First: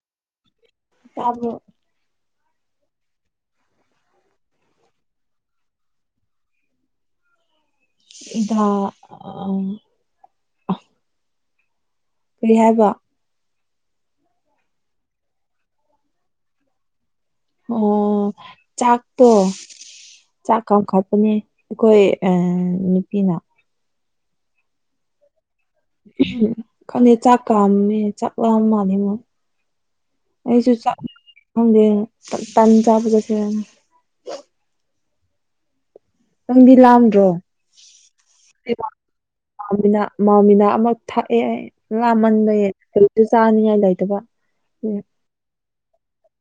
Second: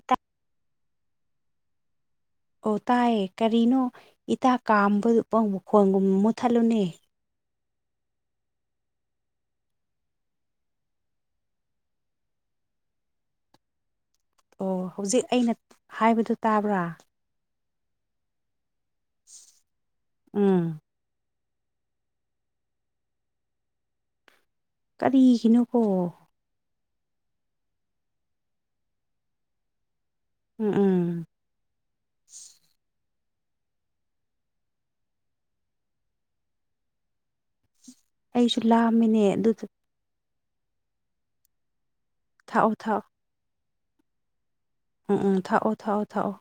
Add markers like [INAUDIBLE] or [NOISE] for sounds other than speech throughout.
ꯏꯇꯥ ꯇꯥꯕꯔꯣ ꯑꯣ ꯇꯥꯏꯌꯦ ꯀꯔꯤꯅꯣ ꯏꯇꯥꯥ ꯀꯥꯝꯕꯗꯨ ꯑꯣ ꯃꯈꯣꯟꯗꯨ ꯃꯨꯠꯊꯠꯂꯨꯅꯦ ꯏꯇꯥ ꯑꯝ ꯀꯔꯤ ꯍꯥꯏꯕ ꯑꯣ ꯍꯧꯖꯤꯛ ꯑꯩꯅ ꯍꯥꯏꯕꯗꯨ ꯇꯥꯕ꯭ꯔꯥ ꯑꯣ ꯆꯥꯛꯇꯣ ꯆꯥꯛ ꯎꯝ ꯀꯥꯝꯈꯠꯄꯅꯦ ꯑꯩꯈꯣꯏ ꯑ ꯅꯨꯄꯤꯅ ꯀꯔꯤꯒꯤꯅꯣꯀꯣ ꯎꯍꯨꯝ ꯈꯪꯗꯦ ꯆꯥꯛ ꯀꯥꯝꯃꯦ ꯆꯥꯛ ꯂꯥꯝꯃꯥꯜꯂꯦ ꯃꯥ ꯎꯝ ꯑꯩꯖꯨ ꯆꯥꯛ ꯎꯝ ꯈꯪꯗꯦ ꯇꯟ ꯆꯥꯕ ꯆꯠꯁꯤꯔꯅ ꯅꯪꯗꯤ ꯂꯥꯝꯗ꯭ꯔꯣ ꯑꯩꯁꯨ ꯂꯥꯝꯃꯤꯅꯦ ꯑꯗꯨꯗ ꯂꯥꯝꯃꯤꯅ ꯃꯥꯎꯃꯤꯅꯥ ꯑꯃ ꯊꯛꯑꯦ ꯑꯩ ꯂꯥꯝꯃꯟꯕꯒꯤ ꯊꯥꯛꯑꯣ ꯊꯥꯛꯑꯣ ꯀꯔꯤꯁꯨ ꯆꯥꯅꯤꯡꯉꯥꯏ ꯂꯩꯇꯕ ꯎꯝ ꯎꯝ ꯊꯛꯑꯣ ꯊꯛꯑꯣ ꯊꯛꯑꯣ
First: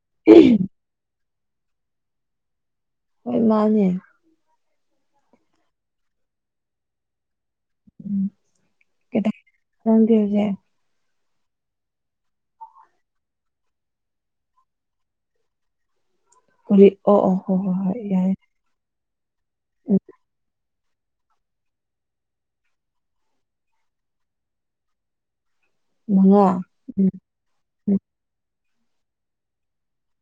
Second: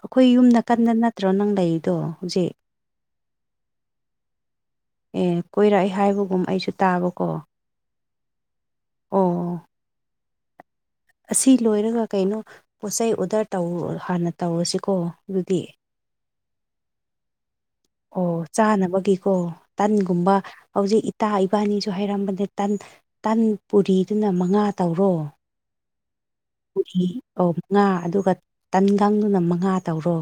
ꯑꯩꯈꯣꯏ ꯌꯨꯝꯗ ꯀꯟꯅ ꯅꯠꯇ꯭ꯔꯣ ꯅꯪ ꯂꯩꯔꯤꯗꯣ ꯍꯧꯖꯤꯛ ꯍꯣꯏ ꯃꯥꯅꯦ ꯑꯦ ꯀꯣꯏꯔꯛꯑꯦ ꯍꯥꯏꯕꯒꯨꯝ ꯑꯩꯁꯨ ꯇꯥꯕꯀꯣ ꯎꯝ ꯀꯩꯗꯧ ꯑꯣ ꯅꯪꯗꯤ ꯍꯧꯖꯤꯛ ꯑꯁꯤ ꯂꯣꯏꯔꯒ ꯀꯩꯅꯣ ꯄꯣꯠ ꯆꯩ ꯑꯣꯗꯔ ꯇꯧ ꯍꯥꯟꯅ ꯇꯧꯔꯁꯤꯀꯣ ꯑꯗꯨꯗꯤ ꯑꯣ ꯑꯣ ꯍꫭꯏ ꯍꫭꯏ ꯌꯥꯏꯌꯦ ꯑꯣ ꯆꯥꯅꯕꯒꯤꯀꯣ ꯇꯟꯒꯨꯝꯕ ꯍꯧꯖꯤꯛ ꯏꯇꯥ ꯏꯕꯥꯅꯤꯁꯨ ꯍꯥꯏꯔꯝꯕꯅꯦ ꯇꯟ ꯄꯨꯔꯤꯗꯨꯅ ꯃꯉꯥ ꯇꯧꯔꯣ ꯃꯉꯥ ꯄꯨꯔꯤ ꯎꯝ ꯑꯧ ꯃꯉꯥ ꯎꯝ ꯑꯗꯨꯒ ꯇꯟꯒꯪꯗꯨꯅ ꯃꯉꯥ ꯇꯧꯔꯣ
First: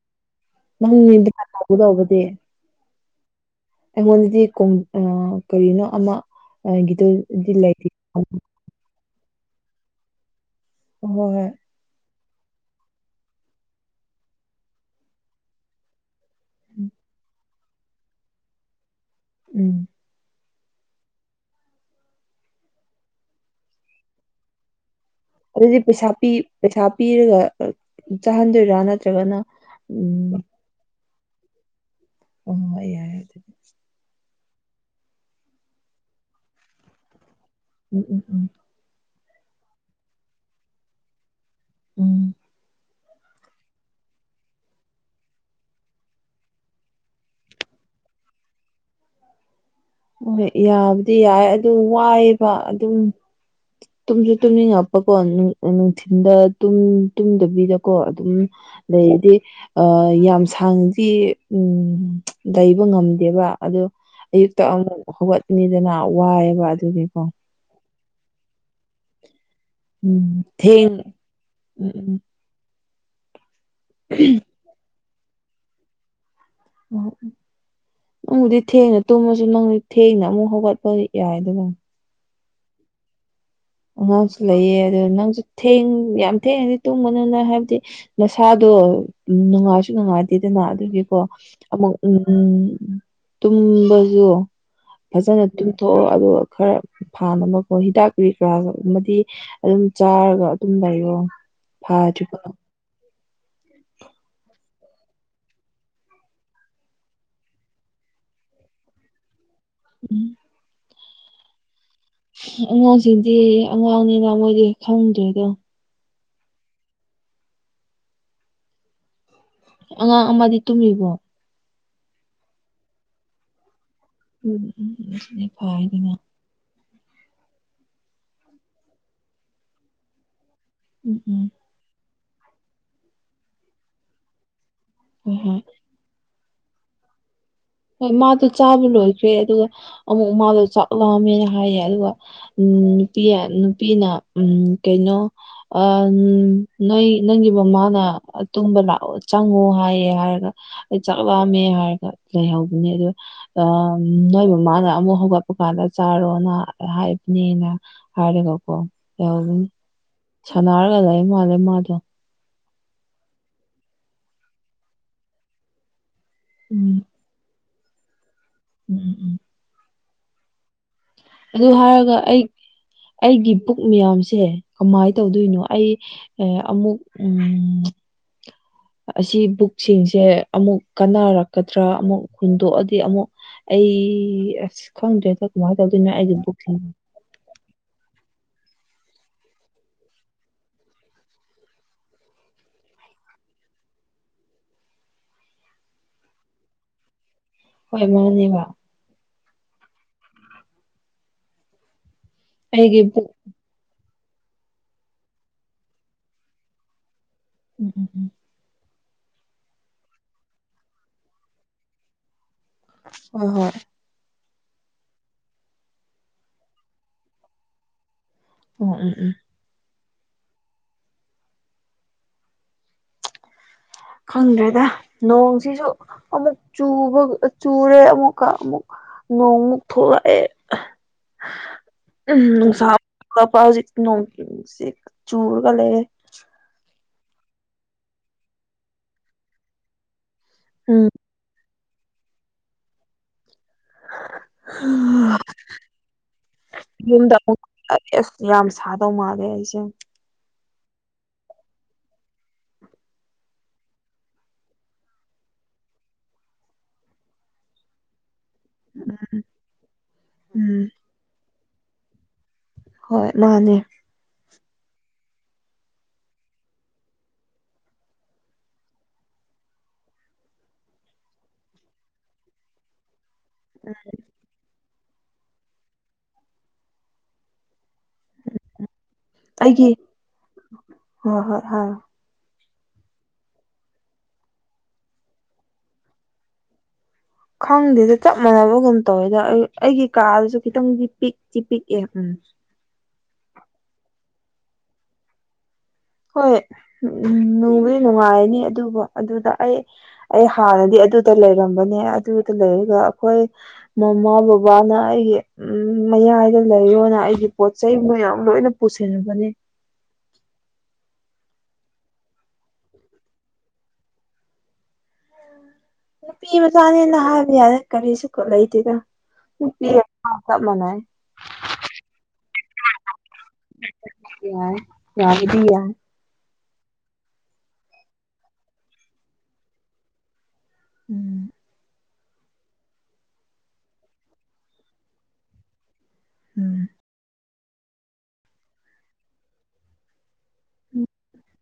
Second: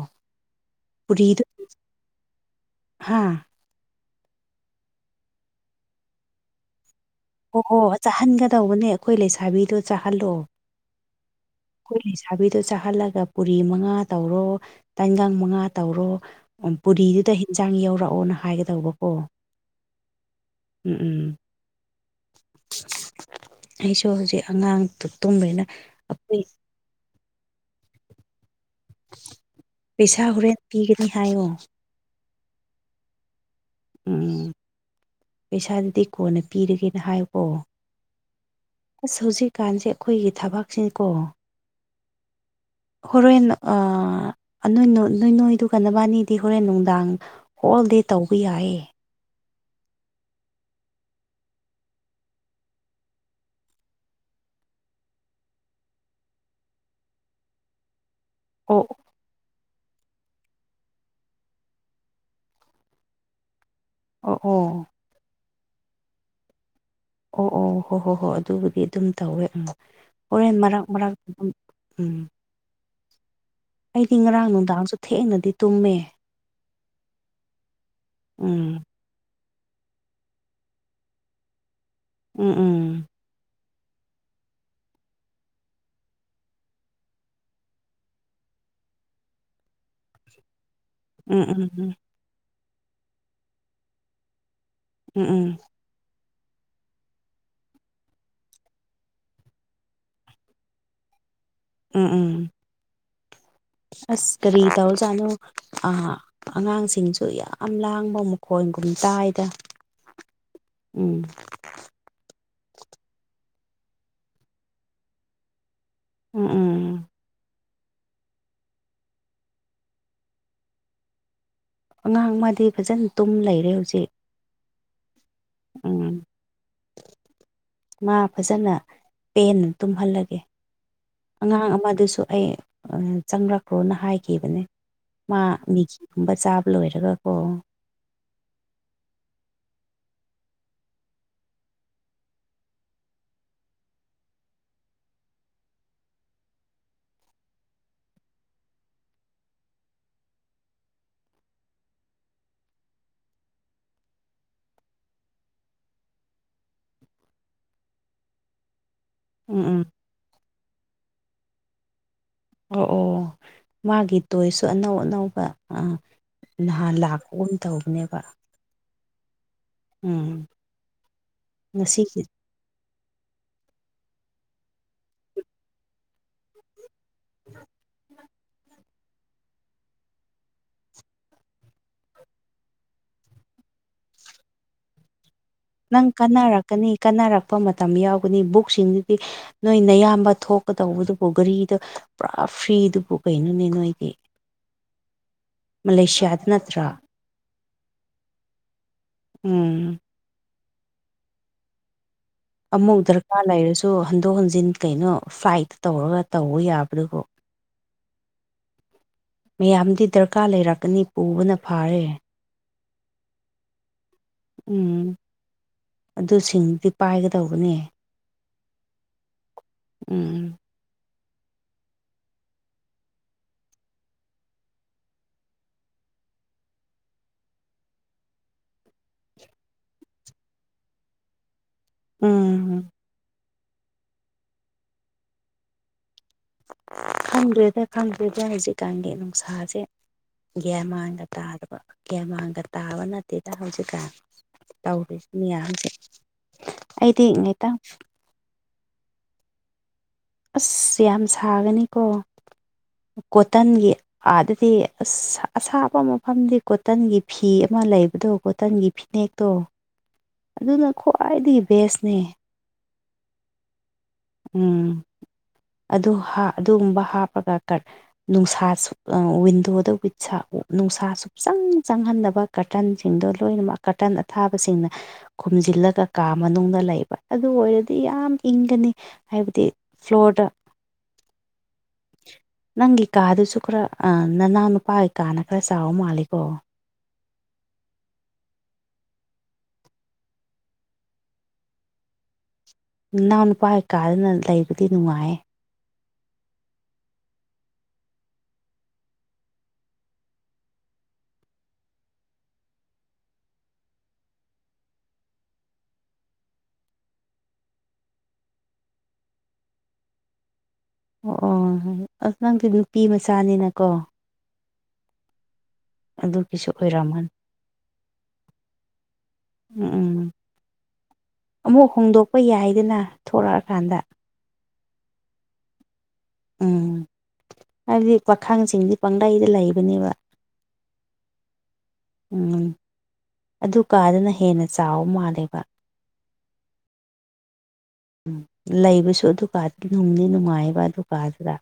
ꯇꯧꯕꯥꯗꯤ [UNINTELLIGIBLE] ꯍꯥꯥ ꯑꯩꯉꯣꯟꯗꯗꯤ ꯀꯣꯡ ꯑ ꯀꯔꯤꯅꯣ ꯑꯃ ꯑꯒꯤꯗꯣ ꯑꯣꯍꯣ ꯆꯥꯍꯟꯒꯗꯧꯕꯅꯦ ꯑꯩꯈꯣꯏ ꯂꯩꯁꯥꯕꯤꯗꯣ ꯆꯥꯍꯜꯂꯣ ꯑꯣ ꯍꯣꯏ ꯍꯣꯏ ꯑꯩꯈꯣꯏ ꯂꯩꯁꯥꯥꯕꯤꯗꯣ ꯆꯥꯍꯜꯂꯒ ꯄꯨꯔꯤ ꯃꯉꯥ ꯇꯧꯔꯣ ꯇꯟꯒꯪ ꯃꯉꯥ ꯇꯧꯔꯣ ꯑꯣ ꯄꯨꯔꯤꯗꯨꯗ ꯍꯦꯟꯖꯥꯡ ꯌꯥꯎꯔꯛꯑꯣꯅ ꯍꯥꯏꯒꯗꯧꯕꯀꯣ ꯎꯝ ꯎꯝ ꯎꯝ ꯑꯩꯁꯨ ꯍꯧꯖꯤꯛ ꯑꯉꯥꯡꯗꯨ ꯇꯨꯝꯒꯔ꯭ꯦꯅ ꯑꯗꯨꯗꯤ ꯄꯩꯁꯥ ꯄꯤ ꯄꯩꯁꯥ ꯄꯤꯔꯒ ꯆꯥꯍꯟꯗꯣꯏꯔꯥ ꯅꯠ ꯄꯩꯁꯥ ꯍꯣꯔꯦꯟ ꯄꯤꯒꯅꯤ ꯍꯥꯏꯌꯨ ꯑꫭ ꯍꯣꯏ ꯌꯥꯔꯦ ꯑꯗꯨꯗꯤ ꯎꯝ ꯄꯩꯁꯥꯗꯨꯗꯤ ꯀꯣꯟꯅ ꯄꯤꯔꯒꯦꯅ ꯍꯥꯏꯌꯨꯀꯣ ꯎꯝ ꯎꯝ ꯎꯝ ꯑꯁ ꯍꯧꯖꯤꯛꯀꯥꯟꯁꯦ ꯑꯩꯈꯣꯏꯒꯤ ꯊꯕꯛꯁꯤꯅꯤꯀꯣ ꯎꯝ ꯍꯣꯔꯦꯟꯣꯏ ꯅꯣꯏ ꯅꯣꯏꯗꯨ ꯀꯟꯅꯕꯥꯅꯤꯗꯤ ꯍꯣꯔꯦꯟ ꯅꯨꯡꯗꯥꯡ ꯍꯣꯜꯗꯤꯦ ꯇꯧꯕ ꯌꯥꯏꯌꯦ ꯍꯣꯏ ꯌꯥꯕꯨꯗꯤ ꯌꯥꯏ ꯑꯗꯨ ꯋꯥꯏꯑꯕ ꯑꯗꯨꯝ ꯇꯨꯝꯁꯨ ꯇꯨꯝꯅꯤꯡꯉꯛꯄꯀꯣ ꯅꯨꯡꯊꯤꯟꯗ ꯇꯨꯝꯗꯕꯤꯗꯀꯣ ꯑꯗꯨꯝ ꯑꯣ ꯂꯩꯗꯤ ꯌꯥꯝ ꯁꯥꯡꯗꯤ ꯂꯩꯕ ꯉꯝꯗꯦꯕ ꯑꯗꯣ ꯑꯣ ꯍꯦꯛꯇ ꯑꯣ ꯑꯃꯨꯛ ꯍꯧꯒꯠꯅꯤꯗꯅ ꯋꯥꯏꯑꯦꯕ ꯑꯗꯨꯒꯤꯀꯣ ꯑꯣ ꯑꯣ ꯍꯣꯏ ꯍꯣꯏ ꯍꯣꯏ ꯑꯗꯨꯕꯨꯗꯤ ꯑꯗꯨꯝ ꯇꯧꯋꯦ ꯑꯃꯨꯛ ꯎꯝ ꯍꯣꯔꯣꯏ ꯃꯔꯥꯛ ꯊꯦꯡ ꯃꯔꯥꯛ ꯎꯝ ꯑꯩꯗꯤ ꯉꯔꯥꯡ ꯅꯨꯡꯗꯥꯡꯁꯨ ꯊꯦꯡꯅꯗꯤ ꯇꯨꯝꯃꯦ ꯑꯣ ꯅꯪꯕꯨꯗꯤ ꯎꯝ ꯊꯦꯡꯅ ꯇꯨꯝꯃꯁꯨ ꯅꯪ ꯊꯦꯡꯅ ꯑꯃꯨꯛ ꯍꯧꯒꯠꯄ ꯌꯥꯏꯗꯅ ꯎꯝ ꯎꯝ ꯑꯉꯥꯡꯁꯨ ꯂꯩꯑ ꯑꯗꯨ ꯅꯪꯁꯨ ꯊꯦꯡ ꯌꯥꯝ ꯊꯦꯡꯉꯗꯤ ꯇꯨꯝꯕꯅꯤꯅ ꯍꯥꯏꯕꯗꯤ ꯅꯁꯥꯗꯣ ꯅꯨꯡꯉꯥꯏꯁꯨ ꯅꯨꯡꯉꯥꯏꯗꯦꯗꯅ ꯑꯗꯨꯒꯤ ꯎꯝ ꯎꯝ ꯎꯝ ꯑꯃꯨꯛ ꯎꯝ ꯎ ꯇꯨꯝꯕꯁꯨ ꯐꯖꯅ ꯎꯝ ꯊꯣꯛꯑꯣ ꯑꯗꯨꯒ ꯈꯔ ꯐꯥꯅꯕꯣ ꯍꯤꯗꯥꯛ ꯄꯤ ꯒ ꯑꯃꯗꯤ ꯑꯗꯨꯝ ꯆꯥꯔꯒ ꯑꯗꯨꯝ ꯂꯩꯔꯣ ꯎꯝ ꯎꯝ ꯎꯝ ꯐꯥꯗ꯭ꯔꯤꯕ ꯑꯁ ꯀꯔꯤ ꯇꯧ ꯆꯥꯅꯣ ꯑ ꯑꯉꯥꯡꯁꯤꯡꯁꯨ ꯌꯥꯝ ꯂꯥꯡꯕ ꯃꯈꯣꯟꯒꯨꯝ ꯇꯥꯏꯗ ꯎꯝ ꯎꯝ ꯑꯉꯥꯡꯁꯤꯡꯗꯤ ꯑꯉꯥꯡꯅꯤꯅ ꯃꯣꯏꯗꯤ ꯈꯪꯗ꯭ꯔꯦꯗꯣ ꯎꯝ ꯎꯝ ꯑꯉꯥꯡ ꯑꯃꯗꯤ ꯇꯨꯝꯃꯤꯕꯣ ꯑꯉꯥꯡ ꯃꯥꯗꯤ ꯐꯖꯅ ꯇꯨꯝ ꯂꯩꯔꯦ ꯍꯧꯖꯤꯛ ꯎꯝ ꯎꯝ ꯁꯤꯅꯦ ꯐꯗꯅ ꯎꯝ ꯃꯥ ꯐꯖꯅ ꯄꯦ ꯇꯨꯝꯍꯜꯂꯒꯦ ꯎꯝ ꯎꯝ ꯑꯉꯥꯡ ꯑꯃꯗꯨꯁꯨ ꯑꯩ ꯆꯪꯂꯛꯄ꯭ꯔꯣꯅ ꯍꯥꯏꯈꯤꯕꯅꯦ ꯍꯣꯏ ꯃꯥ ꯍꯣꯏ ꯃꯤꯦꯒꯤꯒꯨꯝꯕ ꯆꯥꯕ ꯂꯣꯏꯔꯒꯀꯣ ꯍꯣꯏ ꯃꯥꯗꯣ ꯆꯥꯕ ꯂꯣꯏꯈ꯭ꯔꯦ ꯑꯗꯨꯒ ꯑꯃꯨꯛ ꯃꯥꯗꯣ ꯆꯥꯛꯂꯝꯑꯃꯦꯅ ꯍꯥꯏꯌꯦ ꯑꯗꯨꯒ ꯎꯝ ꯅꯨꯄꯤ ꯅꯨꯄꯤꯅ ꯎꯝ ꯀꯩꯅꯣ ꯑꯝ ꯅꯣꯏ ꯅꯪꯒꯤ ꯃꯃꯥꯅ ꯇꯨꯝꯕ ꯂꯥꯛꯑꯣ ꯆꯪꯉꯣ ꯍꯥꯏꯌꯦ ꯍꯥꯏꯔꯒ ꯑꯩ ꯆꯥꯛꯂꯝꯑꯝꯃꯦ ꯍꯥꯏꯔꯒ ꯂꯩꯍꯧꯕꯅꯦ ꯑꯗꯣ ꯑ ꯅꯣꯏ ꯃꯃꯥꯅ ꯑꯃꯨꯛ ꯍꯧꯒꯠꯄꯀꯥꯟꯗ ꯆꯥꯔꯣꯅ ꯍꯥꯏꯕꯅꯦꯅ ꯍꯥꯏꯔꯦꯒꯀꯣ ꯌꯥꯎꯅꯤ ꯎꯝ ꯎꯝ ꯁꯥꯟꯅꯔꯒ ꯂꯩ ꯃꯥꯜꯂꯦ ꯃꯥꯗꯣ ꯑꯣ ꯑꯣ ꯃꯥꯒꯤ ꯇꯣꯏꯁꯨ ꯑꯅꯧ ꯑꯅꯧꯕ ꯅꯍꯥꯟ ꯎꯝ ꯂꯥꯛꯄꯒꯨꯝ ꯇꯧꯕꯅꯦꯕ ꯎꯝ ꯎꯝ ꯎꯝ ꯑꯗꯨ ꯍꯥꯏꯔꯒ ꯉꯁꯤꯒꯤ ꯑꯩ ꯑꯩꯒꯤ ꯄꯨꯛ ꯃꯌꯥꯝꯁꯦ ꯀꯃꯥꯏꯅ ꯇꯧꯗꯣꯏꯅꯣ ꯑꯩ ꯑꯃꯨꯛ ꯑꯁꯤ ꯕꯨꯛꯁꯤꯡꯁꯦ ꯑꯃꯨꯛ ꯀꯥꯟꯅꯔꯛꯀꯗ꯭ꯔꯥ ꯑꯃꯨꯛ ꯍꯨꯟꯗꯣꯛꯑꯗꯤ ꯑꯃꯨꯛ ꯑꯩ ꯑꯁ ꯈꯪꯗ꯭ꯔꯦꯗ ꯀꯃꯥꯏꯅ ꯇꯧꯗꯣꯏꯅꯣ ꯑꯩꯗ ꯊ ꯀꯟꯅꯔꯛꯄ ꯃꯇꯝ ꯌꯥꯎꯒꯅꯤ ꯕꯨꯛꯁꯤꯡꯗꯨꯗꯤ ꯅꯣꯏꯅꯌꯥꯝꯕ ꯊꯣꯛꯀꯗꯧꯕꯗꯨꯕꯨ ꯒꯥꯔꯤꯗ ꯄꯨꯔꯥ ꯐ꯭ꯔꯤꯗꯨꯕꯨ ꯀꯩꯅꯣꯅꯦ ꯅꯣꯏꯗꯤ ꯃꯥꯂꯦꯁꯤꯌꯥꯗ ꯅꯠꯇ꯭ꯔꯥ ꯍꯣꯏ ꯃꯥꯅꯦꯕ ꯎꯝ ꯑꯃꯨꯛ ꯑꯩꯒꯤ ꯕꯨꯛ ꯗꯔꯀꯥꯔ ꯂꯩꯔꯁꯨ ꯍꯟꯗꯣꯛ ꯍꯟꯖꯤꯟ ꯀꯩꯅꯣ ꯐ꯭ꯂꯥꯏꯠ ꯇꯧꯔꯒ ꯇꯧꯕ ꯌꯥꯕꯗꯨꯕꯨꯣ ꯎꯝ ꯎꯝ ꯎꯝ ꯃꯌꯥꯝꯗꯤ ꯗꯔꯀꯥꯔ ꯂꯩꯔꯛꯀꯅꯤ ꯄꯨꯕꯅ ꯐꯥꯔꯦ ꯑꯣ ꯍꯣꯏ ꯎꯝ ꯑꯗꯨꯁꯤꯡꯗꯨꯗꯤ ꯄꯥꯏꯒꯗꯧꯕꯅꯦ ꯑꯣ ꯎꯝ ꯎꯝ ꯎꯝ ꯈꯪꯗ꯭ꯔꯦꯗ ꯅꯣꯡꯁꯤꯁꯨ ꯑꯃꯨꯛ ꯆꯨꯕ ꯆꯨꯔꯦ ꯑꯃꯨꯛꯀ ꯑꯃꯨꯛ ꯅꯣꯡꯃꯨꯛ ꯊꯂꯛꯑꯦ [UNINTELLIGIBLE] ꯎꯝ ꯏꯁꯥꯖꯤꯣꯡ ꯆꯨꯔꯒ ꯂꯩꯦ ꯈꯪꯗ꯭ꯔꯦꯗ ꯈꯪꯗ꯭ꯔꯦꯗ ꯍꯧꯖꯤꯛꯀꯥꯟꯒꯤ ꯅꯨꯡꯁꯥꯁꯦ ꯒ꯭ꯌꯥꯟ ꯎꯝ ꯃꯥꯡꯗ ꯇꯥꯗꯕ ꯒꯦꯃꯥꯡꯒ ꯇꯥꯕ ꯅꯠꯇꯦꯗ ꯍꯧꯖꯤꯛꯀꯥꯟ ꯇꯧꯔꯤ ꯃꯤꯌꯥꯝꯁꯦ ꯑꯩꯗꯤ ꯌꯨꯝꯗ ꯑꯃꯨꯛ ꯉꯇ ꯑꯁ ꯌꯥꯝ ꯁꯥꯗꯧ ꯃꯥꯜꯂꯦ ꯑꯩꯁꯦ ꯑꯁ ꯌꯥꯝ ꯁꯥꯒꯅꯤꯀꯣ ꯀꯣꯇꯟꯒꯤ ꯑꯗꯨꯗꯤ ꯑꯁ ꯑꯁꯥꯕ ꯃꯐꯝꯗꯤ ꯀꯣꯇꯟꯒꯤ ꯐꯤ ꯑꯃ ꯂꯩꯕꯗꯣ ꯀꯇꯟꯒꯤ ꯐꯤꯅꯦꯛꯇꯣ ꯎꯝ ꯑꯗꯨꯅ ꯈ꯭ꯋꯥꯏꯗꯒꯤ ꯕꯦꯁꯅꯦ ꯍꯣꯏ ꯃꯥꯅꯦ ꯎꯝ ꯑꯗꯨ ꯑꯗꯨꯒꯨꯝꯕ ꯍꯥꯞꯄꯒ ꯀ ꯅꯨꯡꯁꯥꯁꯨ ꯋꯤꯟꯗꯣꯗ ꯋ ꯅꯨꯡꯁꯥ ꯁꯨꯞꯆꯪ ꯆꯪꯍꯟꯅꯕ ꯀꯔꯇꯟ ꯁꯤꯡꯗꯣ ꯂꯣꯏꯅꯃꯛ ꯀꯥꯔꯇꯟ ꯑꯊꯥꯕꯁꯤꯡꯅ ꯈꯨꯝꯖꯤꯜꯂꯒ ꯀꯥ ꯃꯅꯨꯡꯗ ꯂꯩꯕ ꯑꯗꯨ ꯑꯣꯏꯔꯗꯤ ꯌꯥꯝ ꯏꯪꯒꯅꯤ ꯍꯥꯏꯕꯗꯤ ꯑꯩꯒꯤ ꯐ꯭ꯂꯣꯔꯗ ꯍꯣꯏ ꯍꯣꯏ ꯍꯣꯏ ꯅꯪꯒꯤ ꯀꯥꯗꯨꯁꯨ ꯈꯔ ꯅꯅꯥꯎ ꯅꯨꯄꯥꯒꯤ ꯀꯥꯅ ꯈꯔ ꯆꯥꯎꯕ ꯃꯥꯜꯂꯤꯀꯣ ꯈꯪꯗꯦꯗ ꯆꯞ ꯃꯥꯟꯅꯕꯒꯨꯝ ꯇꯧꯋꯦꯗ ꯑꯩꯒꯤ ꯀꯥꯗꯁꯨ ꯈꯤꯇꯪꯗꯤ ꯄꯤꯛꯇ ꯄꯤꯛꯑꯦ ꯎꯝ ꯅꯅꯥꯎ ꯅꯨꯄꯥꯒꯤꯩ ꯀꯥꯗꯅ ꯂꯩꯕꯗꯤ ꯅꯨꯡꯉꯥꯏꯌꯦ ꯍꯣꯏ ꯎꯝ ꯎꯝ ꯅꯨꯡꯕꯨꯗꯤ ꯅꯨꯡꯉꯥꯏꯅꯤ ꯑꯗꯨꯕꯨ ꯑꯗꯨꯗ ꯑꯩ ꯑꯩ ꯍꯥꯟꯅꯗꯤ ꯑꯗꯨꯗ ꯂꯩꯔꯝꯕꯅꯦ ꯑꯗꯨꯗ ꯂꯩꯔꯒ ꯑꯩꯈꯣꯏ ꯃꯃꯥ ꯕꯕꯥꯅ ꯑꯩꯒꯤ ꯎꯝ ꯃꯌꯥꯏꯗ ꯂꯩꯔꯣꯅ ꯑꯩꯒꯤ ꯄꯣꯠ ꯆꯩ ꯃꯌꯥꯝ ꯂꯣꯏꯅ ꯄꯨꯁꯤꯟꯕꯅꯦ ꯑꯣ ꯑꯣ ꯅꯪꯗꯤ ꯅꯨꯄꯤ ꯃꯆꯥꯅꯤꯅꯀꯣ ꯅꯨꯄꯤ ꯑꯗꯨꯒꯤꯁꯨ ꯃꯆꯥꯅꯦꯅ ꯑꯣꯏꯔꯝꯒꯅꯤ ꯍꯥꯏꯕ ꯌꯥꯔꯦ ꯀꯔꯤꯁꯨ ꯂꯩꯗꯦꯗ ꯎꯝ ꯎꯝ ꯎꯝ ꯑꯃꯨꯛ ꯍꯣꯡꯗꯣꯛꯄ ꯌꯥꯏꯗꯅ ꯊꯣꯛꯂꯛꯑ ꯀꯥꯟꯗ ꯌꯥ ꯌꯥꯕꯗꯤ ꯌꯥꯏ ꯎꯝ ꯍꯥꯏꯕꯗꯤ ꯄꯥꯈꯥꯡꯁꯤꯡꯗꯤ ꯄꯪꯒꯩꯗ ꯂꯩꯕꯅꯦꯕ ꯎꯝ ꯎꯝ ꯑꯗꯨ ꯀꯥꯗꯅ ꯍꯦꯟꯅ ꯆꯥꯎꯕ ꯃꯥꯜꯂꯦꯕ ꯎꯝ ꯎꯝ ꯂꯩꯕꯁꯨ ꯑꯗꯨꯀꯥꯗꯨ ꯝꯗꯤ ꯅꯨꯡꯉꯥꯏꯑꯕ ꯎꯝ ꯗꯨꯀꯥꯗꯨꯗ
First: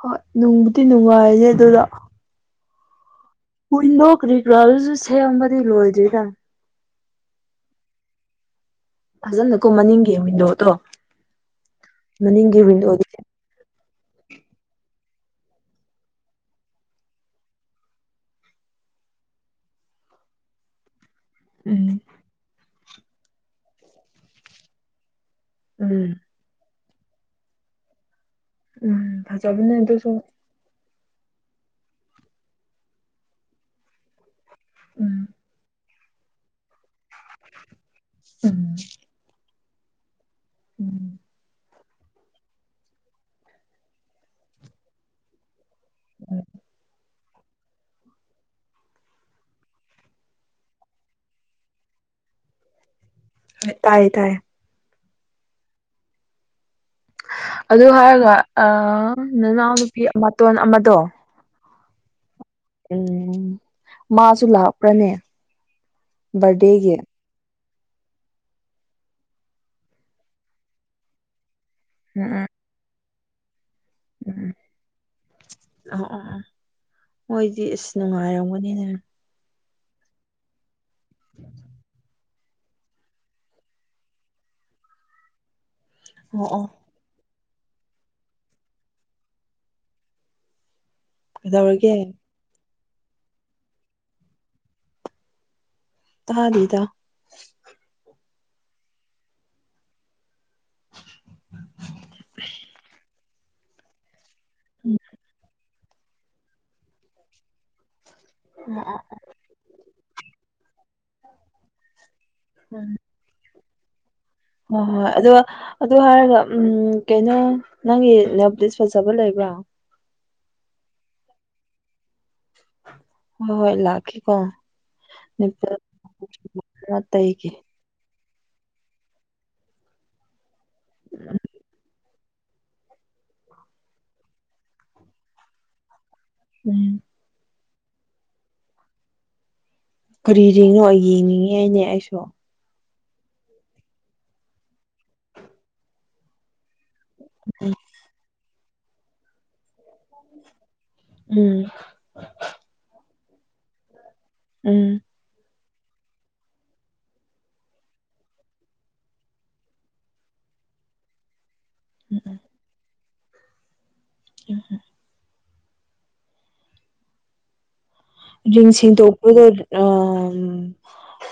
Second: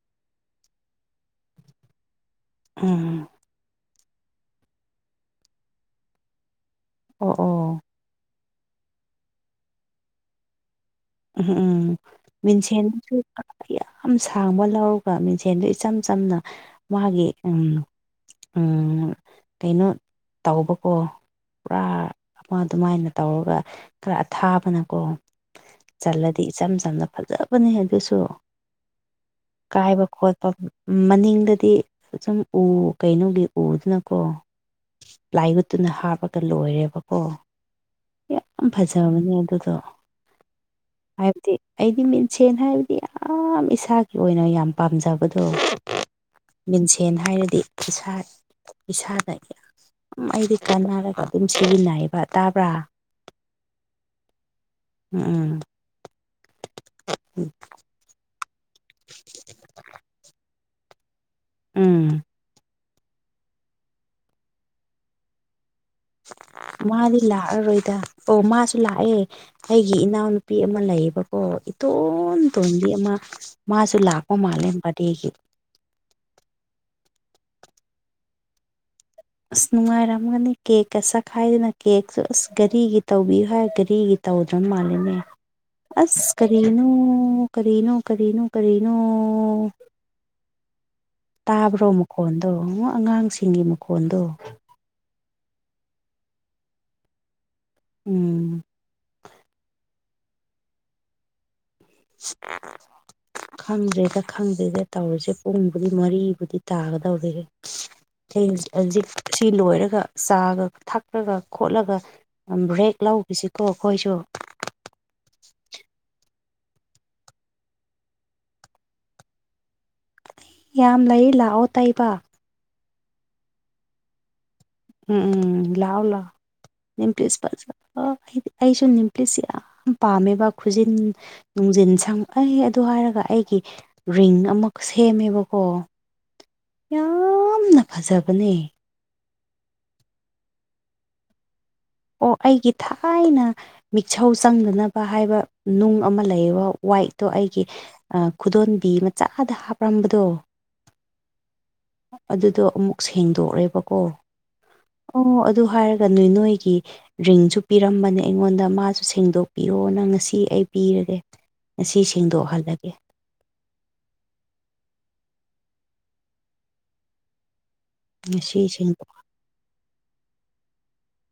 ꯍꯣꯏ ꯅꯨꯡꯕꯨꯗꯤ ꯅꯨꯡꯉꯥꯏꯔꯁꯦ ꯑꯗꯨꯗ ꯎꯝ ꯋꯤꯟꯗꯣ ꯀ꯭ꯔꯤꯒ꯭ꯔꯥꯜꯁꯨ ꯁꯦꯝꯕꯗꯤ ꯂꯣꯏꯗ꯭ꯣꯏꯗꯥ ꯑꯣ ꯑꯣ ꯐꯖꯅ ꯀꯨꯝꯍꯟꯅꯤꯡꯒꯤꯦ ꯃꯤꯗꯣꯗꯣ ꯎꯝ ꯎꯝ ꯃꯤꯡꯁꯦꯜꯁꯨ ꯌꯥꯝ ꯁꯥꯡꯕ ꯂꯧꯔꯒ ꯃꯤꯡꯁꯦꯟꯗꯨ ꯏꯆꯝ ꯆꯝꯅ ꯃꯥꯒꯤ ꯎꯝ ꯎꯝ ꯀꯩꯅꯣ ꯇꯧꯕꯀꯣ ꯄꯨꯔꯥ ꯎꯝ ꯑꯗꯨꯃꯥꯏꯅ ꯇꯧꯔꯒ ꯈꯔ ꯑꯊꯥꯕꯅꯀꯣ ꯎꯝ ꯆꯜꯂꯗꯤ ꯏꯆꯝ ꯆꯝꯅ ꯐꯖꯕꯅꯤ ꯑꯗꯨꯁꯨ ꯎꯝ ꯐꯖꯕꯅꯦ ꯀꯥꯏꯕ ꯑꯗꯨꯁꯨ ꯈꯣꯠ ꯃꯅꯤꯡꯗꯗꯤ ꯑꯗꯨꯝ ꯎ ꯀꯩꯅꯣꯒꯤ ꯎꯗꯨꯅꯀꯣ ꯎꯝ ꯄꯂꯥꯏ ꯎꯠꯇꯨꯅ ꯍꯥꯞꯄꯒ ꯂꯣꯏꯔꯦꯕꯣ ꯑꯣ ꯌꯥꯝ ꯎꯝ ꯐꯖꯕꯅꯦ ꯑꯗꯨꯗꯣ ꯎꯝ ꯍꯥꯏꯕꯗꯤ ꯑꯩꯗꯤ ꯃꯤꯡꯁꯦꯟ ꯍꯥꯏꯕꯗꯤ ꯌꯥꯝ ꯏꯁꯥꯒꯤ ꯑꯣꯏꯅ ꯌꯥꯝ ꯄꯥꯝꯖꯕꯗꯣ ꯃꯤꯡꯁꯦꯟ ꯍꯥꯏꯔꯗꯤ ꯏꯁꯥ ꯏꯁꯥꯗ ꯌꯥꯝ ꯑꯗꯨꯝ ꯑꯩꯗꯤ ꯀꯥꯟꯅꯔꯒ ꯑꯗꯨꯝ ꯁꯤꯖꯤꯟꯅꯩꯕ ꯇꯥꯕ꯭ꯔꯥ ꯍꯣꯏ ꯇꯥꯏꯌꯦ ꯇꯥꯏꯌꯦ ꯎꯝ ꯎꯝ ꯎꯝ ꯑꯗꯨ ꯍꯥꯏꯔꯒ ꯑꯥ ꯅꯅꯥꯎ ꯅꯨꯄꯤ ꯃꯇꯣꯟ ꯑꯃꯗꯣ ꯎꯝ ꯎꯝ ꯃꯥꯁꯨ ꯂꯥꯛꯄ꯭ꯔꯅꯦ ꯕꯥꯔꯗꯦꯒꯤ ꯃꯥꯗꯤ ꯂꯥꯛꯑꯔꯣꯏꯗ ꯑꯣ ꯃꯥꯁꯨ ꯂꯥꯛꯑꯦ ꯑꯩꯒꯤ ꯏꯅꯥꯎꯅꯨꯄꯤ ꯑꯃ ꯂꯩꯌꯦꯕꯀꯣ ꯎꯝ ꯏꯇꯣꯟ ꯎꯝ ꯇꯣꯟꯕꯤ ꯑꯃ ꯃꯥꯁꯨ ꯂꯥꯛꯄ ꯎꯝ ꯎꯝ ꯃꯥꯜꯂꯦ ꯕꯥꯔꯠꯗꯦꯒꯤ ꯑꯣ ꯑꯣ ꯃꯣꯏꯗꯤ ꯑꯁ ꯅꯨꯡꯉꯥꯏꯔꯝꯒꯅꯤꯅꯦ ꯑꯁ ꯅꯨꯡꯉꯥꯏꯔꯝꯒꯅꯤ ꯀꯦꯛꯀ ꯆꯥꯈꯥꯏꯗꯅ ꯀꯦꯛꯁꯨ ꯑꯁ ꯘꯔꯤꯒꯤ ꯇꯧꯕꯤꯌꯨ ꯍꯥꯏ ꯘꯔꯤꯒꯤ ꯇꯧꯗꯔ ꯃꯥꯜꯂꯦꯅꯦ ꯑꯁ ꯑꯣ ꯑꯣ ꯀꯔꯤꯅꯣ ꯀꯔꯤꯅꯣ ꯀꯔꯤꯅꯣ ꯀꯔꯤꯅꯣ ꯇꯥꯕ꯭ꯔꯣ ꯀꯩꯗꯧꯔꯒꯦ ꯃꯈꯣꯟꯗꯣ ꯑꯉꯥꯡꯁꯤꯡꯒꯤ ꯃꯈꯣꯟꯗꯣ ꯇꯥꯗꯦꯗ ꯎꯝ [UNINTELLIGIBLE] ꯈꯪꯗ꯭ꯔꯦꯗ ꯈꯪꯗ꯭ꯔꯦꯗ ꯇꯧꯔꯤꯁꯦ ꯄꯨꯡ ꯃꯔꯤꯕꯨꯗꯤ ꯇꯥꯒꯗꯧꯔꯦ ꯍꯧꯖꯤꯛ ꯁꯤ ꯂꯣꯏꯔꯒ ꯆꯥꯒ ꯊꯛꯂꯒ ꯈꯣꯠꯂꯒ ꯎꯝ ꯕ꯭ꯔꯦꯛ ꯂꯧ ꯍꯧꯖꯤꯁꯤꯀꯣ ꯑꯩꯈꯣꯏꯁꯨ ꯍꯣꯏ ꯍꯣꯏ ꯑꯗꯣ ꯑꯗꯨ ꯍꯥꯏꯔꯒ ꯎꯝ ꯀꯩꯅꯣ ꯅꯪꯒꯤ ꯅꯦꯞꯂꯤꯁ ꯐꯖꯕ ꯂꯩꯕ꯭ꯔꯥ ꯌꯥꯝ ꯂꯩ ꯂꯥꯛꯑꯣ ꯇꯩꯕ ꯍꯣꯏ ꯍꯣꯏ ꯂꯥꯛꯀꯦꯀꯣ ꯎꯝ ꯅꯦꯜꯄꯣꯂꯤꯁ ꯂꯥꯑꯣ ꯂꯥꯎꯑꯣ ꯅꯦꯄꯨꯂꯤꯁ ꯇꯩꯒꯦ ꯐꯖꯕ ꯑꯩꯗꯤ ꯑꯩꯁꯨ ꯅꯦꯜꯄꯨꯂꯤꯁꯁꯦ ꯌꯥꯝ ꯄꯥꯝꯃꯦꯕ ꯈꯨꯖꯤꯟ ꯅꯨꯡꯖꯤꯟ ꯁꯪ ꯑꯩ ꯑꯗꯨ ꯍꯥꯏꯔꯒ ꯑꯩꯒꯤ ꯔꯤꯡ ꯑꯃꯈꯛ ꯁꯦꯝꯃꯦꯕꯀꯣ ꯎꯝ ꯌꯥꯝꯅ ꯐꯖꯕꯅꯦ ꯀꯔꯤ ꯔꯤꯅꯣ ꯑꯩ ꯌꯦꯡꯅꯤꯡꯉꯦꯅꯦ ꯑꯩꯁꯨ ꯑꯣ ꯑꯩꯒꯤ ꯊꯥꯏꯅ ꯃꯤꯁꯧ ꯆꯪꯗꯅꯕ ꯍꯥꯏꯕ ꯅꯨꯡ ꯑꯃ ꯂꯩꯌꯦꯕ ꯋꯥꯏꯠ ꯑꯗꯣ ꯑꯩꯒꯤ ꯈꯨꯗꯣꯟꯕꯤ ꯃꯆꯥꯗ ꯍꯥꯞꯔꯝꯕꯗꯣ ꯎꯝ ꯑꯗꯨꯗꯣ ꯑꯃꯨꯛ ꯁꯦꯡꯗꯣꯛꯑꯦꯕꯀꯣ ꯎꯝ ꯑꯣ ꯑꯗꯨ ꯍꯥꯏꯔꯒ ꯅꯣꯏ ꯅꯣꯏꯒꯤ ꯔꯤꯡꯁꯨ ꯄꯤꯔꯝꯕꯅꯦ ꯑꯩꯉꯣꯟꯗ ꯃꯥꯁꯨ ꯁꯦꯡꯗꯣꯛꯄꯤꯌꯣꯅ ꯉꯁꯤ ꯑꯩ ꯄꯤꯔꯒꯦ ꯉꯁꯤ ꯁꯦꯡꯗꯣꯛꯍꯜꯂꯒꯦ [UNINTELLIGIBLE] ꯉꯁꯤ ꯔꯤꯡ ꯁꯦꯡꯗꯣꯛ ꯁꯦꯡꯗꯣꯛꯄꯗꯣ ꯎꯝ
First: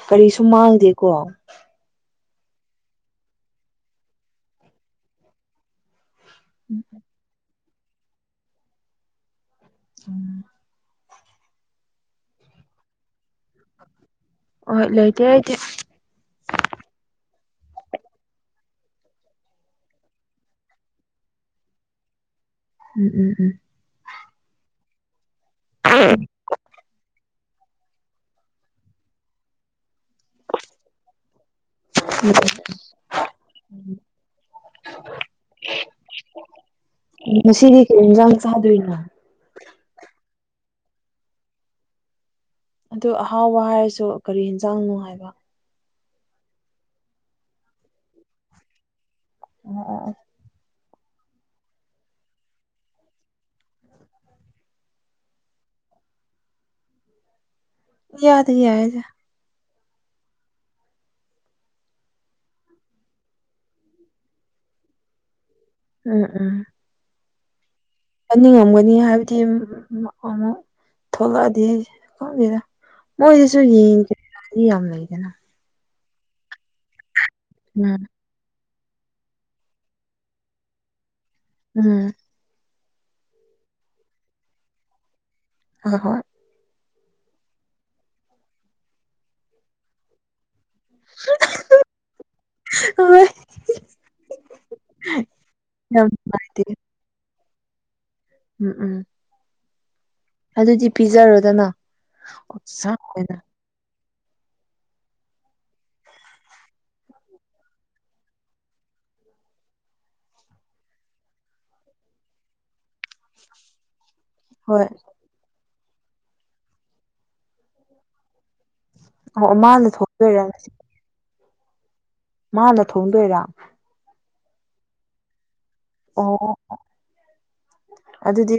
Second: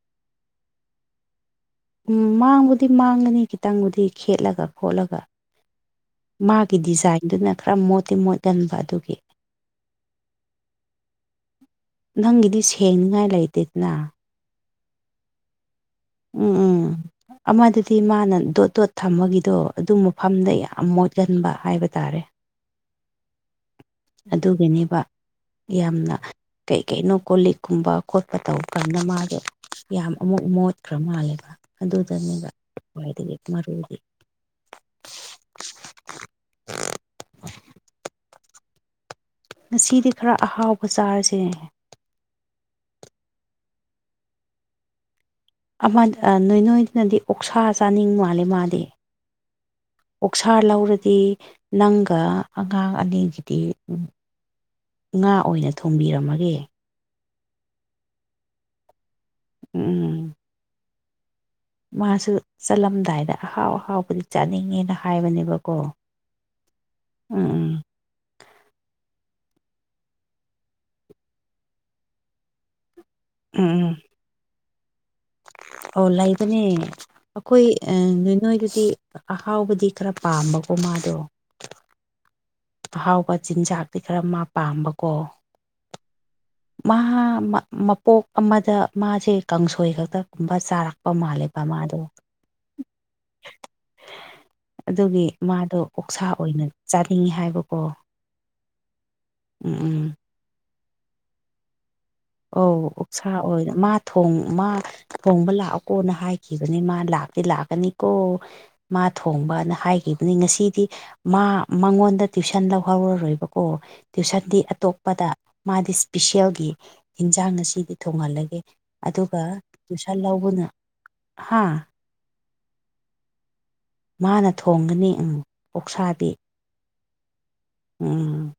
ꯀꯔꯤꯁꯨ ꯃꯥꯡꯗꯦꯀꯣ ꯎꯝ ꯃꯥꯡꯕꯗꯤ ꯃꯥꯡꯒꯅꯤ ꯈꯤꯇꯪꯕꯨꯗꯤ ꯈꯦꯠꯂꯒ ꯈꯣꯠꯂꯒ ꯃꯥꯒꯤ ꯗꯤꯖꯥꯏꯟꯗꯨꯅ ꯈꯔ ꯃꯣꯠꯇꯤ ꯃꯣꯠꯍꯟꯕ ꯑꯗꯨꯒꯤ ꯎꯝ ꯅꯪꯒꯤꯗꯤ ꯁꯦꯡꯅꯤꯉꯥꯏ ꯂꯩꯇꯦꯗꯅ ꯑꯣꯏ ꯂꯣꯏꯇꯦ ꯑꯩꯗꯤ ꯎꯝ ꯎꯝ ꯑꯃꯗꯗꯤ ꯃꯥꯅ ꯗꯣꯠ ꯗꯣꯠ ꯊꯝꯃꯒꯤꯗꯣ ꯑꯗꯨ ꯃꯐꯝꯗ ꯌꯥꯝ ꯃꯣꯠꯍꯟꯕ ꯍꯥꯏꯕ ꯇꯥꯔꯦ ꯎꯝ ꯎꯝ ꯎꯝ ꯑꯗꯨꯒꯤꯅꯦꯕ ꯌꯥꯝꯅ ꯀꯩ ꯀꯩꯅꯣ ꯀꯣ ꯂꯤꯛꯀꯨꯝꯕ ꯈꯣꯠꯄ ꯇꯧꯕ ꯀꯥꯟꯗ ꯃꯥꯁꯣ ꯌꯥꯝ ꯑꯃꯨꯛ ꯃꯣꯠꯈ꯭ꯔ ꯃꯥꯜꯂꯦꯕ ꯑꯗꯨꯗꯅꯦꯕ ꯈ꯭ꯋꯥꯏꯗꯒꯤ ꯃꯔꯨꯗꯤ ꯃꯁꯤꯗꯤ ꯀꯩ ꯌꯦꯟꯁꯥꯡ ꯆꯥꯗꯣꯏꯅꯣ ꯉꯁꯤꯗꯤ ꯈꯔ ꯑꯍꯥꯎꯕ ꯆꯥꯔꯁꯦ ꯑꯗꯨ ꯑꯍꯥꯎꯕ ꯍꯥꯏꯔꯁꯨ ꯀꯔꯤ ꯌꯦꯟꯖꯥꯡꯅꯣ ꯍꯥꯏꯕ ꯅꯣꯏ ꯅꯣꯏꯗꯨꯅꯗꯤ ꯑꯣꯛꯁꯥ ꯆꯥꯅꯤꯡ ꯃꯥꯜꯂꯦ ꯃꯥꯗꯤ ꯑꯣ ꯑꯣꯛꯁꯥ ꯂꯧꯔꯗꯤ ꯅꯪꯒ ꯑꯉꯥꯡ ꯑꯅꯤꯁꯤꯗꯤ ꯉꯥ ꯑꯣꯏꯅ ꯊꯣꯡꯝꯕꯤꯔꯝꯃꯒꯦ ꯏꯌꯥꯗ ꯌꯥꯏꯗ ꯎꯝ ꯃꯥꯁꯨ ꯆꯠꯂꯝꯗꯥꯏꯗ ꯑꯍꯥꯎ ꯑꯍꯥꯎꯕꯗꯤ ꯆꯥꯅꯤꯡꯉꯦꯅ ꯍꯥꯏꯕꯅꯦꯕꯀꯣ ꯎꯝ ꯎꯝ ꯎꯝ ꯎꯝ ꯆꯟꯅꯤꯡꯉꯝꯒꯅꯤ ꯍꯥꯏꯕꯗꯤ ꯑꯃꯨꯛ ꯊꯣꯛꯂꯛꯑꯗꯤ ꯈꯪꯗꯦꯗ ꯃꯣꯏꯗꯁꯨ ꯌꯦꯡꯒꯦ ꯌꯥꯝ ꯂꯩꯗꯅ ꯑꯣ ꯂꯩꯕꯅꯦ ꯑꯩꯈꯣꯏ ꯎꯝ ꯅꯣꯏ ꯅꯣꯏꯗꯗꯤ ꯑꯍꯥꯎꯕꯗꯤ ꯈꯔ ꯄꯥꯝꯕꯀꯣ ꯃꯥꯗꯣ ꯎꯝ ꯆꯍꯥꯎꯕ ꯆꯤꯟꯖꯥꯛꯇꯤ ꯈꯔ ꯃꯥ ꯄꯥꯝꯕꯀꯣ ꯍ ꯍꯣꯏ ꯃꯍꯥ ꯃꯄꯣꯛ ꯑꯃꯗ ꯃꯥꯁꯦ ꯀꯥꯡꯁꯣꯏ ꯈꯛꯇꯒꯨꯝꯕ ꯆꯥꯔꯛ ꯄ ꯃꯥꯥꯂꯦꯕ ꯃꯥꯗꯣ ꯑꯣꯏ [INAUDIBLE] ꯑꯗꯨꯒꯤ ꯃꯥꯗꯣ ꯌꯥꯝ ꯑꯣꯛꯁꯥ ꯑꯣꯏꯅ ꯅꯨꯡꯉꯥꯏꯇꯦ ꯆꯥꯅꯤꯡꯉꯤ ꯍꯥꯏꯕꯀꯣ ꯎꯝ ꯎꯝ ꯎꯝ ꯎꯝ ꯑꯗꯨꯗꯤ ꯄꯤꯖꯔꯣꯗꯅ ꯑꯧ ꯑꯣꯛꯁꯥ ꯎꯛꯁꯥ ꯑꯣꯏꯅ ꯃꯥ ꯃꯥ ꯊꯣꯡꯕ ꯂꯥꯛꯑꯣꯅ ꯍꯥꯏꯈꯤꯕꯅꯤ ꯃꯥ ꯂꯥꯛꯇꯤ ꯂꯥꯛꯀꯅꯤꯀꯣ ꯃꯥ ꯊꯣꯡꯕꯅ ꯍꯥꯏꯈꯤꯕꯅꯤ ꯉꯁꯤꯗꯤ ꯃꯥ ꯃꯉꯣꯟꯗ ꯇ꯭ꯋꯨꯁꯟ ꯂꯧꯍꯧꯔꯔꯣꯏꯕꯀꯣ ꯇ꯭ꯋꯏꯁꯟꯗꯤ ꯍꯣꯏ ꯑꯇꯣꯞꯄꯗ ꯃꯥꯗꯤ ꯏꯁꯄꯤꯁꯦꯜꯒꯤ ꯑꯦꯟꯖꯥꯡ ꯑꯁꯤꯗꯤ ꯊꯣꯡꯍꯜꯂꯒꯦ ꯑꯗꯨꯒ ꯑꯣ ꯃꯥꯅ ꯇꯨꯏꯁꯟ ꯊꯣꯡꯗꯣꯏꯔꯥ ꯂꯧꯕꯅ ꯉꯁꯤ ꯍꯥꯥ ꯃꯥꯅ ꯊꯣꯡꯗꯣꯏꯔꯥ ꯃꯥꯅ ꯊꯣꯡꯒꯅꯤ ꯑꯃꯨꯛ ꯑꯣꯛꯁꯥꯕꯤ ꯑꯣ ꯑꯗꯨꯗꯤ